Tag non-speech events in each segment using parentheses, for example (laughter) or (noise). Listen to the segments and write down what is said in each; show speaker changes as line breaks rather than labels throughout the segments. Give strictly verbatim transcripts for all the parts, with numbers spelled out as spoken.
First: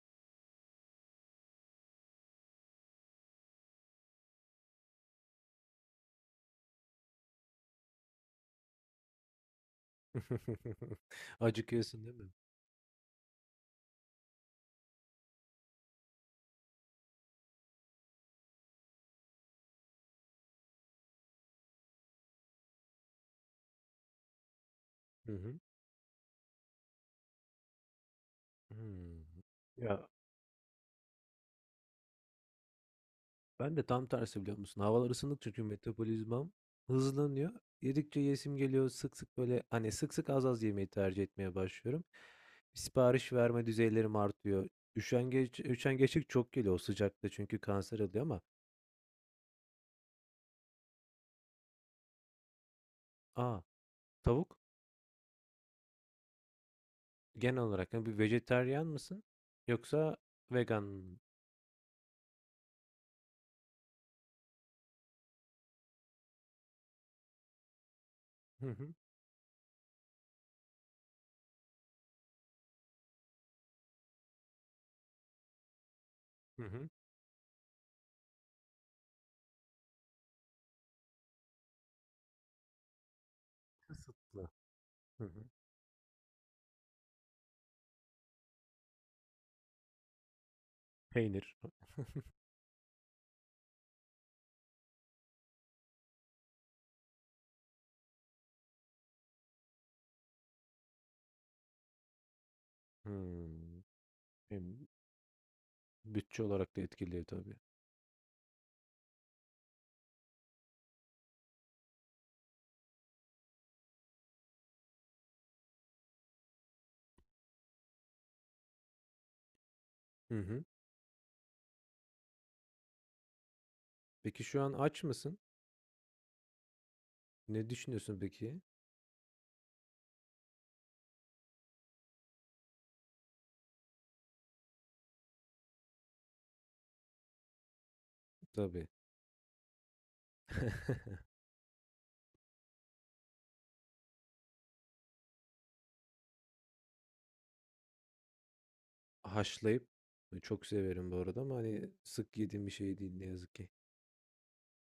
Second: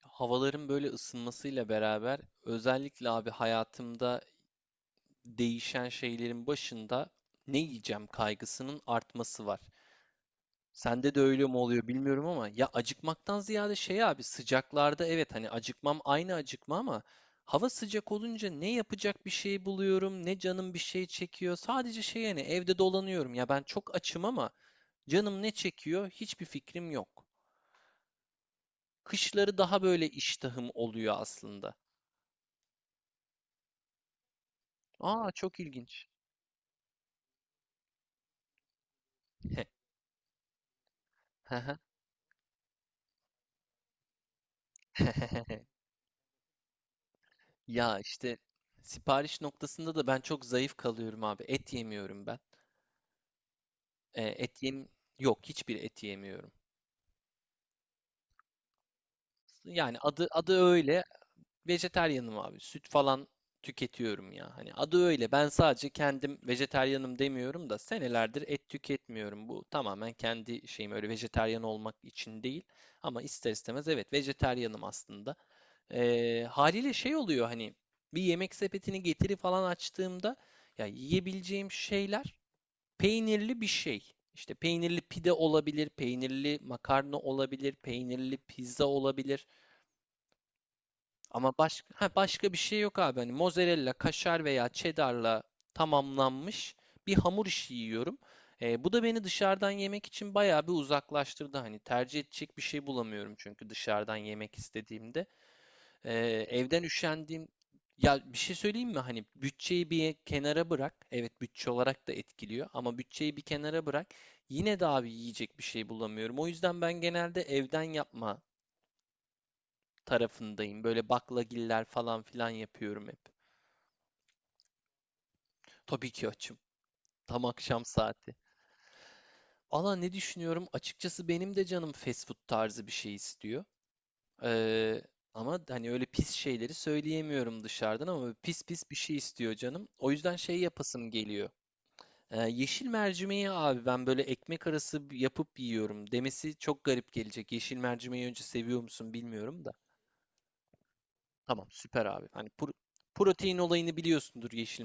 Havaların böyle ısınmasıyla beraber özellikle abi hayatımda değişen şeylerin başında ne yiyeceğim kaygısının artması var.
(laughs)
Sende de öyle mi oluyor
Acıkıyorsun değil
bilmiyorum
mi?
ama ya, acıkmaktan ziyade şey abi, sıcaklarda evet hani acıkmam aynı acıkma ama hava sıcak olunca ne yapacak bir şey buluyorum, ne canım bir şey çekiyor. Sadece şey yani evde dolanıyorum, ya ben çok açım ama
Hı
canım ne
hı.
çekiyor hiçbir fikrim yok.
Hımm.
Kışları daha
Ya,
böyle iştahım oluyor aslında.
ben de tam tersi biliyor musun? Havalar
Aa,
ısındıkça
çok
çünkü
ilginç.
metabolizmam hızlanıyor. Yedikçe yiyesim geliyor. Sık sık böyle, hani, sık sık az az yemeyi tercih
Hı
etmeye
hı.
başlıyorum. Sipariş verme düzeylerim artıyor.
(laughs)
Üşengeç üşengeçlik çok geliyor o sıcakta çünkü
Ya
kanser oluyor
işte
ama
sipariş noktasında da ben çok zayıf kalıyorum abi. Et yemiyorum ben.
a!
E,
Tavuk
et yem Yok, hiçbir et yemiyorum.
genel olarak, hani, bir vejetaryen mısın
Yani
yoksa
adı adı
vegan
öyle.
mı?
Vejetaryenim abi. Süt falan tüketiyorum ya. Hani adı öyle. Ben sadece kendim vejetaryenim demiyorum da senelerdir
Hı
et
hı.
tüketmiyorum. Bu tamamen kendi şeyim, öyle vejetaryen olmak için değil. Ama ister istemez evet vejetaryenim aslında. Eee,
Hı hı.
haliyle şey oluyor hani, bir yemek sepetini getiri falan açtığımda ya yiyebileceğim şeyler peynirli bir şey.
Kısıtlı.
İşte peynirli
Hı
pide
hı.
olabilir, peynirli makarna olabilir, peynirli pizza olabilir. Ama
Peynir.
başka ha,
(laughs)
başka bir şey yok abi. Hani mozzarella, kaşar veya cheddar'la tamamlanmış bir hamur işi yiyorum. Eee, bu da beni dışarıdan yemek için bayağı bir uzaklaştırdı. Hani tercih edecek bir şey bulamıyorum çünkü
Hımm.
dışarıdan yemek
Hem
istediğimde. Ee,
bütçe olarak da
evden
etkiliyor
üşendiğim,
tabii.
ya bir şey söyleyeyim mi? Hani bütçeyi bir kenara bırak. Evet bütçe olarak da etkiliyor ama bütçeyi bir kenara bırak. Yine de abi yiyecek bir şey bulamıyorum. O yüzden ben genelde evden yapma
Hı hı.
tarafındayım. Böyle baklagiller falan filan yapıyorum hep.
Peki şu an aç mısın?
Tabii ki açım. Tam
Ne
akşam
düşünüyorsun
saati.
peki?
Valla ne düşünüyorum? Açıkçası benim de canım fast food tarzı bir şey istiyor. Ee, Ama hani öyle pis şeyleri söyleyemiyorum dışarıdan, ama pis
Tabii.
pis bir şey istiyor canım. O yüzden şey yapasım
(laughs)
geliyor. Ee, yeşil mercimeği abi ben böyle ekmek arası yapıp yiyorum demesi çok garip gelecek. Yeşil mercimeği önce seviyor musun bilmiyorum da.
Haşlayıp e, çok severim bu arada ama
Tamam
hani
süper abi.
sık
Hani
yediğim
pro-
bir şey değil ne yazık
protein
ki.
olayını biliyorsundur yeşil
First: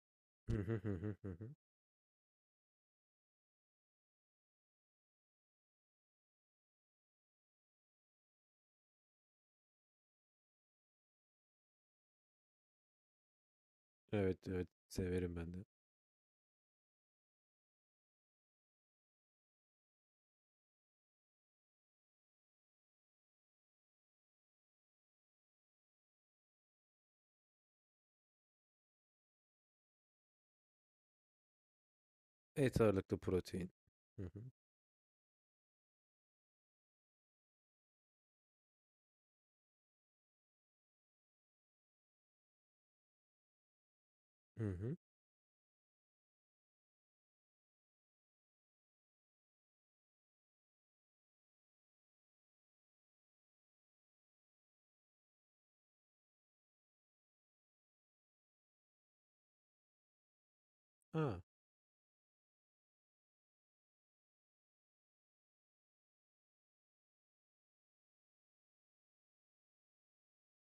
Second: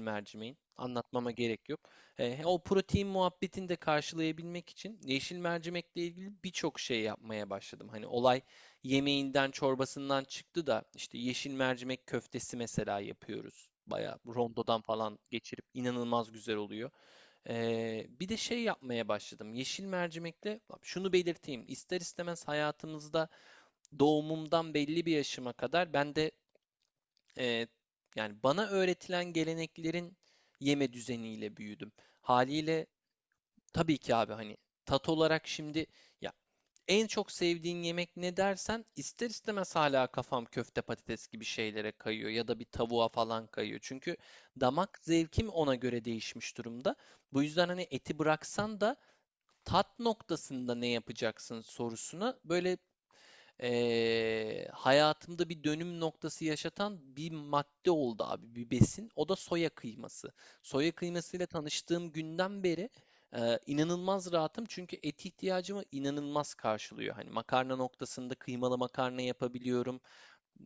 Hı
mercimeğin.
hı hı hı hı
Anlatmama
hı.
gerek yok. Ee, o protein muhabbetini de karşılayabilmek için yeşil mercimekle ilgili birçok şey yapmaya başladım. Hani olay yemeğinden çorbasından çıktı da işte yeşil mercimek köftesi mesela yapıyoruz. Bayağı
Evet evet
rondodan falan
severim ben
geçirip
de.
inanılmaz güzel oluyor. Ee, bir de şey yapmaya başladım. Yeşil mercimekle şunu belirteyim. İster istemez hayatımızda doğumumdan belli bir yaşıma kadar ben de e, yani bana öğretilen geleneklerin yeme düzeniyle büyüdüm.
Et
Haliyle
ağırlıklı protein.
tabii ki
Hı
abi,
hı.
hani tat olarak şimdi, ya en çok sevdiğin yemek ne dersen ister istemez hala kafam köfte patates gibi şeylere kayıyor ya da bir tavuğa falan kayıyor. Çünkü
Hı hı.
damak zevkim ona göre değişmiş durumda. Bu yüzden hani eti bıraksan da tat noktasında ne yapacaksın sorusuna böyle, eee, hayatımda bir dönüm noktası yaşatan bir madde oldu abi, bir besin. O da soya kıyması. Soya
Aa.
kıymasıyla tanıştığım günden beri eee, inanılmaz rahatım çünkü et ihtiyacımı inanılmaz karşılıyor. Hani makarna noktasında kıymalı makarna yapabiliyorum,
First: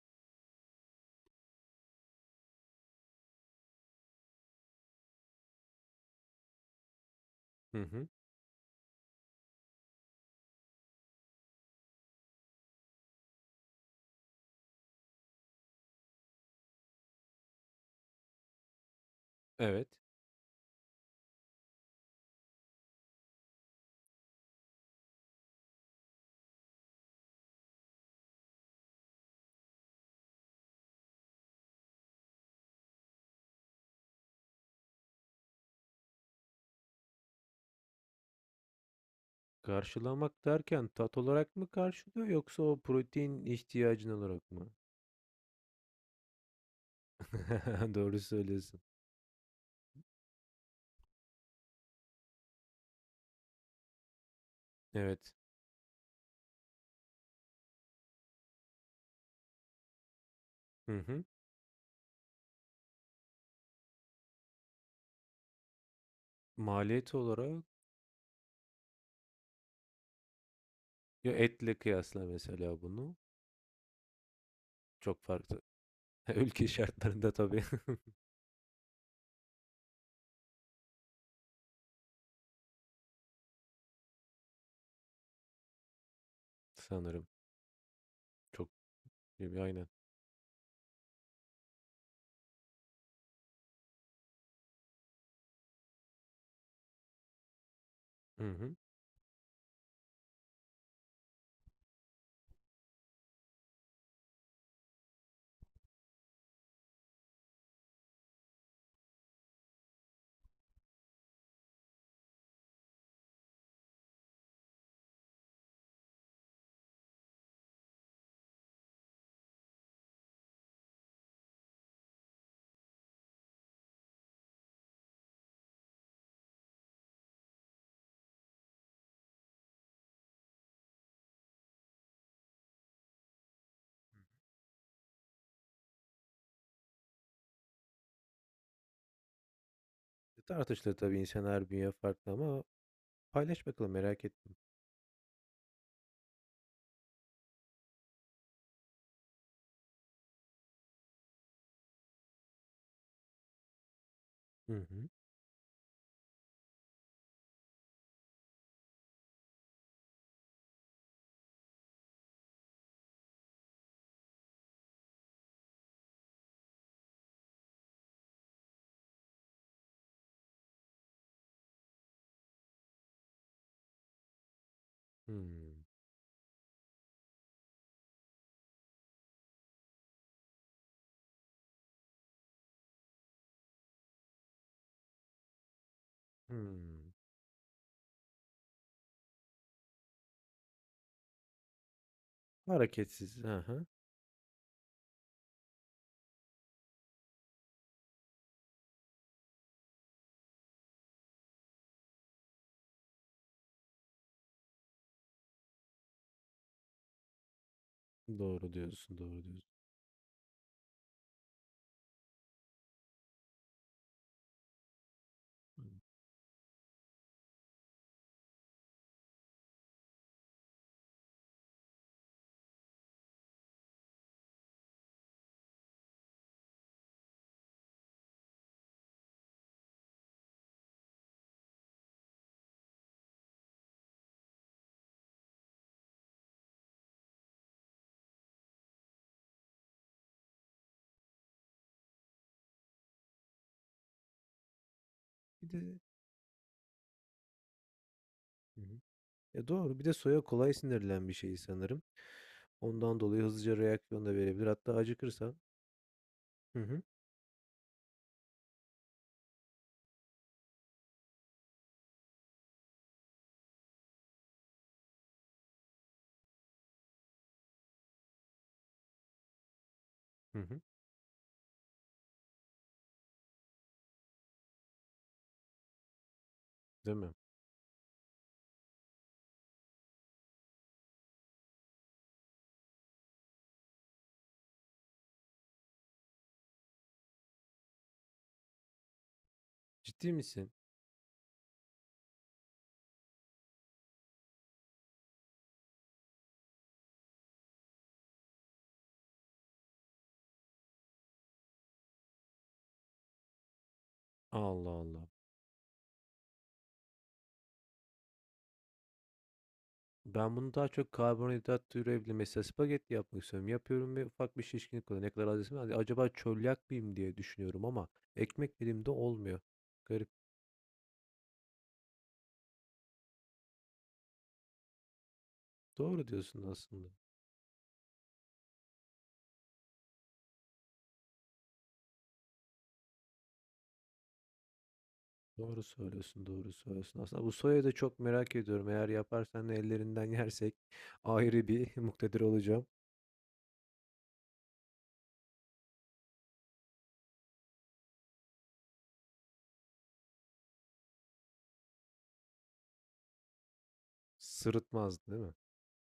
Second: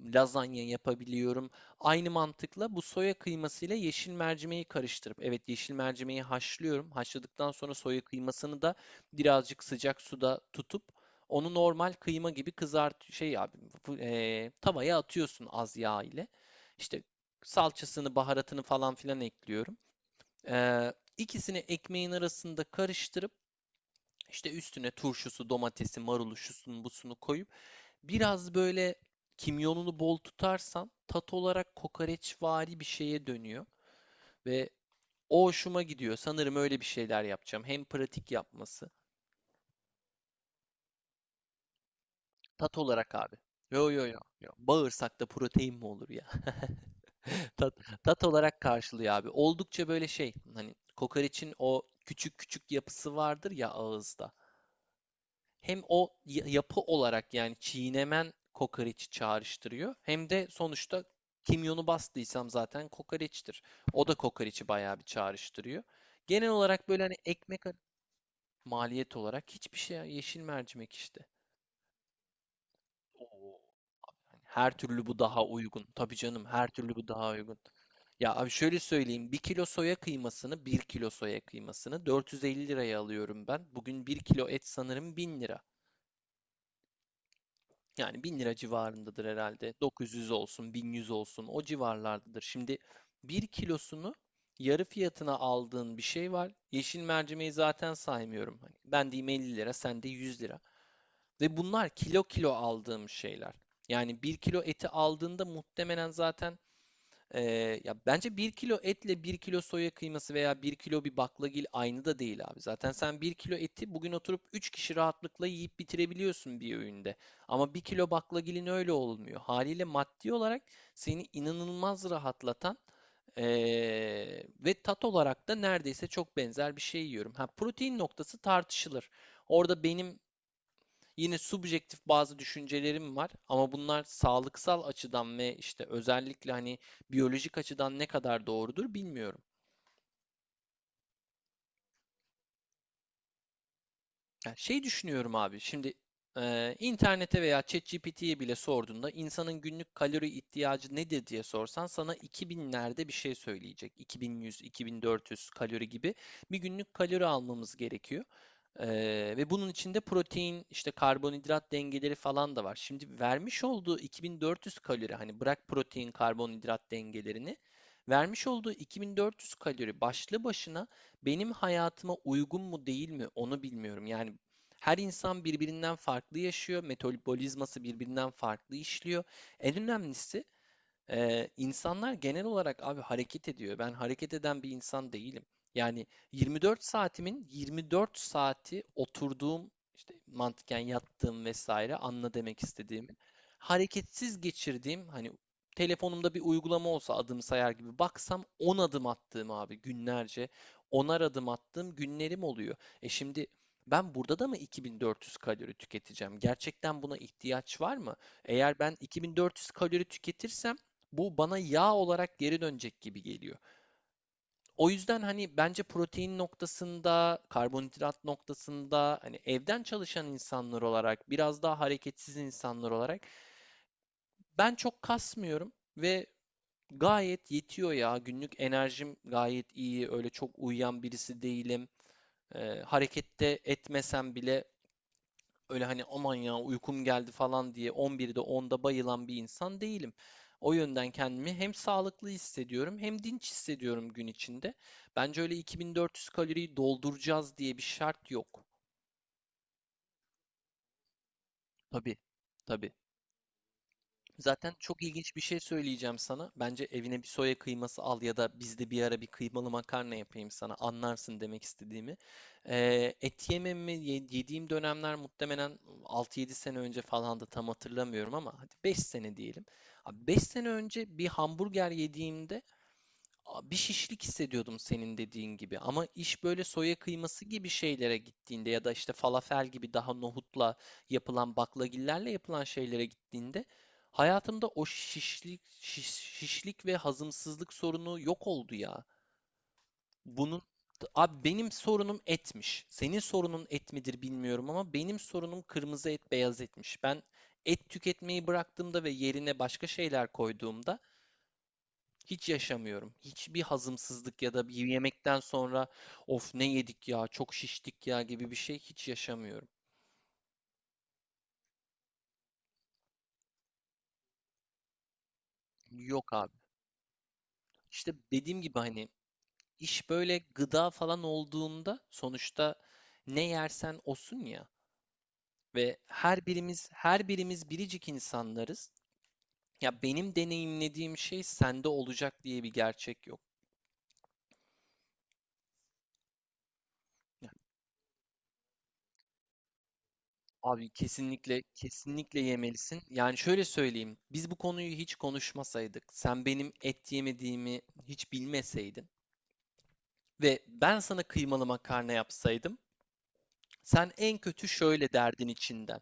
lazanya yapabiliyorum. Aynı mantıkla bu soya kıymasıyla yeşil mercimeği karıştırıp, evet yeşil mercimeği haşlıyorum. Haşladıktan sonra
Hı
soya
hı.
kıymasını da birazcık sıcak suda tutup onu normal kıyma gibi kızart, şey abi bu- e, tavaya atıyorsun az yağ ile. İşte salçasını, baharatını falan filan ekliyorum.
Evet.
Eee ikisini ekmeğin arasında karıştırıp, işte üstüne turşusu, domatesi, marulu, şusunu, busunu koyup biraz böyle kimyonunu bol tutarsan tat olarak kokoreçvari bir şeye dönüyor ve o hoşuma gidiyor. Sanırım öyle bir şeyler yapacağım. Hem pratik yapması.
Karşılamak derken tat olarak mı karşılıyor yoksa
Tat
o
olarak abi.
protein
Yo, yo,
ihtiyacın
yo. Yo.
olarak mı?
Bağırsakta protein mi olur ya? (laughs) Tat,
(laughs) Doğru
tat olarak
söylüyorsun.
karşılıyor abi. Oldukça böyle şey, hani kokoreçin o küçük küçük yapısı vardır ya ağızda.
Evet.
Hem o yapı olarak, yani çiğnemen kokoreçi çağrıştırıyor. Hem de
Hı
sonuçta
hı.
kimyonu bastıysam zaten kokoreçtir. O da kokoreçi bayağı bir çağrıştırıyor. Genel olarak böyle
Maliyet
hani ekmek
olarak
maliyet olarak hiçbir şey ya, yeşil mercimek işte.
ya etle kıyasla mesela bunu.
Oo. Hani her türlü bu
Çok
daha
farklı.
uygun. Tabii
(laughs)
canım, her
Ülke
türlü bu daha
şartlarında
uygun.
tabii (laughs)
Ya abi şöyle söyleyeyim. bir kilo soya kıymasını bir kilo soya kıymasını dört yüz elli liraya alıyorum ben. Bugün bir kilo et sanırım bin lira.
sanırım.
Yani bin lira
Çok
civarındadır
gibi
herhalde.
aynen.
dokuz yüz olsun, bin yüz olsun o civarlardadır. Şimdi bir kilosunu yarı fiyatına aldığın bir şey var. Yeşil mercimeği zaten
Hı
saymıyorum. Hani
hı.
ben diyeyim elli lira, sen de yüz lira. Ve bunlar kilo kilo aldığım şeyler. Yani bir kilo eti aldığında muhtemelen zaten ee, ya bence bir kilo etle bir kilo soya kıyması veya bir kilo bir baklagil aynı da değil abi. Zaten sen bir kilo eti bugün oturup üç kişi rahatlıkla yiyip bitirebiliyorsun bir öğünde. Ama bir kilo baklagilin öyle olmuyor. Haliyle maddi olarak seni inanılmaz rahatlatan ee, ve tat olarak da neredeyse çok benzer bir şey yiyorum. Ha, protein noktası tartışılır. Orada benim yine subjektif bazı düşüncelerim var ama bunlar sağlıksal açıdan ve işte özellikle hani biyolojik açıdan ne kadar doğrudur bilmiyorum.
E, Tartışılır tabii, insan her bünye farklı ama paylaş bakalım, merak
Ya
ettim.
şey düşünüyorum abi. Şimdi eee, internete veya ChatGPT'ye bile sorduğunda, insanın günlük kalori ihtiyacı nedir diye sorsan sana iki binlerde bir şey söyleyecek. iki bin yüz,
Hı hı.
iki bin dört yüz kalori gibi bir günlük kalori almamız gerekiyor. Eee, ve bunun içinde protein, işte karbonhidrat dengeleri falan da var. Şimdi vermiş olduğu iki bin dört yüz kalori, hani bırak protein, karbonhidrat dengelerini, vermiş olduğu iki bin dört yüz kalori başlı başına benim hayatıma uygun mu değil mi onu bilmiyorum. Yani her insan
Hmm.
birbirinden farklı yaşıyor, metabolizması birbirinden farklı işliyor. En önemlisi, ee, insanlar genel olarak abi hareket ediyor. Ben hareket eden bir insan değilim. Yani yirmi dört
Hmm.
saatimin yirmi dört saati oturduğum, işte mantıken yattığım vesaire, anla demek istediğimi.
Hareketsiz. Aha.
Hareketsiz geçirdiğim, hani telefonumda bir uygulama olsa adım sayar gibi baksam on adım attığım abi, günlerce onar adım attığım günlerim oluyor. E şimdi ben burada da mı iki bin dört yüz kalori tüketeceğim? Gerçekten buna ihtiyaç var mı?
Doğru
Eğer ben
diyorsun, doğru diyorsun.
iki bin dört yüz kalori tüketirsem bu bana yağ olarak geri dönecek gibi geliyor. O yüzden hani bence
Hı.
protein noktasında, karbonhidrat noktasında, hani evden çalışan insanlar olarak, biraz daha hareketsiz insanlar olarak ben çok kasmıyorum ve gayet yetiyor ya. Günlük enerjim gayet iyi. Öyle çok uyuyan birisi değilim. Eee, harekette etmesem bile öyle hani, aman ya uykum geldi falan diye on birde onda bayılan bir insan değilim. O yönden kendimi hem sağlıklı hissediyorum hem dinç hissediyorum gün içinde. Bence öyle
Bir de
iki bin dört yüz kaloriyi dolduracağız diye bir şart yok.
hı hı. Ya doğru. Bir de soya kolay sinirlen bir şey sanırım.
Tabii, tabii.
Ondan dolayı hızlıca reaksiyon da verebilir.
Zaten
Hatta
çok ilginç bir
acıkırsa.
şey söyleyeceğim sana.
Hı
Bence
hı.
evine bir soya kıyması al ya da bizde bir ara bir kıymalı makarna yapayım sana. Anlarsın demek istediğimi. Ee, et yememi ye- yediğim dönemler muhtemelen altı yedi sene önce falan, da tam hatırlamıyorum ama hadi beş sene diyelim. Beş
Hı
sene
hı.
önce bir hamburger yediğimde a- bir şişlik hissediyordum senin dediğin gibi. Ama iş böyle soya
Değil mi?
kıyması gibi şeylere gittiğinde ya da işte falafel gibi daha nohutla yapılan, baklagillerle yapılan şeylere gittiğinde hayatımda o şişlik şiş- şişlik ve hazımsızlık sorunu yok oldu ya.
Ciddi
Bunun,
misin?
abi benim sorunum etmiş. Senin sorunun et midir bilmiyorum ama benim sorunum kırmızı et, beyaz etmiş. Ben et tüketmeyi bıraktığımda ve yerine başka şeyler koyduğumda hiç yaşamıyorum. Hiçbir hazımsızlık ya da bir
Allah Allah.
yemekten sonra of ne yedik ya, çok şiştik ya gibi bir şey hiç yaşamıyorum.
Ben bunu daha çok karbonhidrat türevli mesela spagetti yapmak istiyorum. Yapıyorum ve ufak bir şişkinlik oluyor. Ne kadar az yesem, hadi acaba
Yok abi.
çölyak mıyım diye düşünüyorum ama
İşte dediğim
ekmek
gibi hani,
elimde olmuyor.
iş
Garip.
böyle gıda falan olduğunda sonuçta ne yersen osun ya, ve
Doğru
her
diyorsun
birimiz
aslında.
her birimiz biricik insanlarız. Ya benim deneyimlediğim şey sende olacak diye bir gerçek yok.
Doğru söylüyorsun, doğru söylüyorsun. Aslında bu soyayı da çok merak ediyorum. Eğer yaparsan da ellerinden yersek
Abi kesinlikle
ayrı bir (laughs)
kesinlikle
muktedir olacağım.
yemelisin. Yani şöyle söyleyeyim. Biz bu konuyu hiç konuşmasaydık, sen benim et yemediğimi hiç bilmeseydin ve ben sana kıymalı makarna yapsaydım, sen en kötü şöyle
Sırıtmaz, değil
derdin
mi?
içinden.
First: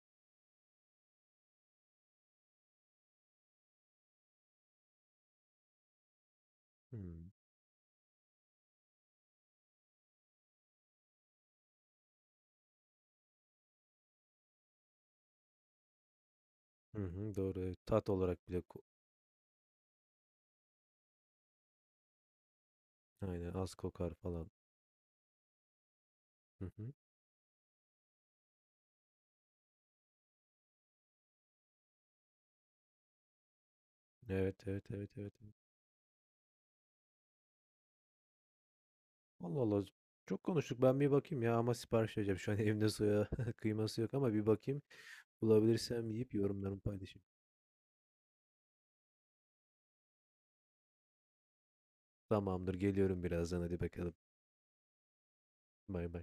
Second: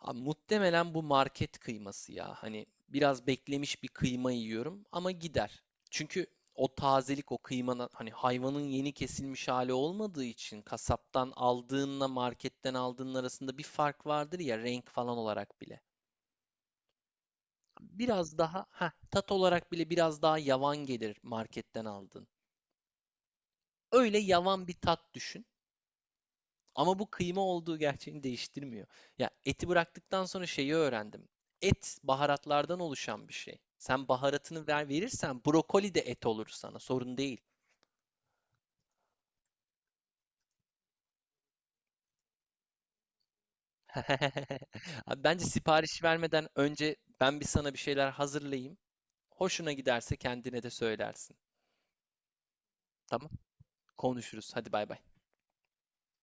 Abi muhtemelen bu market kıyması ya. Hani biraz beklemiş bir kıyma yiyorum, ama gider. Çünkü o
Hmm.
tazelik, o kıymanın hani hayvanın yeni kesilmiş hali olmadığı için, kasaptan aldığınla marketten aldığın arasında bir fark vardır ya, renk falan olarak bile.
Hı hı, doğru. Evet. Tat
Biraz
olarak bile
daha
ko-
heh, tat olarak bile biraz daha yavan gelir marketten aldığın.
aynen az kokar
Öyle
falan.
yavan bir tat düşün.
Hı hı.
Ama bu kıyma olduğu gerçeğini değiştirmiyor. Ya eti bıraktıktan sonra şeyi öğrendim. Et baharatlardan oluşan bir şey. Sen
Evet,
baharatını
evet,
ver
evet, evet,
verirsen
evet.
brokoli de et olur sana. Sorun değil.
Allah Allah. Çok konuştuk. Ben bir bakayım ya ama sipariş vereceğim. Şu an evimde soya (laughs) kıyması yok ama bir
(laughs)
bakayım.
Abi bence sipariş
Bulabilirsem yiyip
vermeden
yorumlarımı
önce
paylaşayım.
ben bir sana bir şeyler hazırlayayım. Hoşuna giderse kendine de söylersin.
Tamamdır. Geliyorum
Tamam?
birazdan. Hadi bakalım.
Konuşuruz. Hadi bay bay.
Bay bay.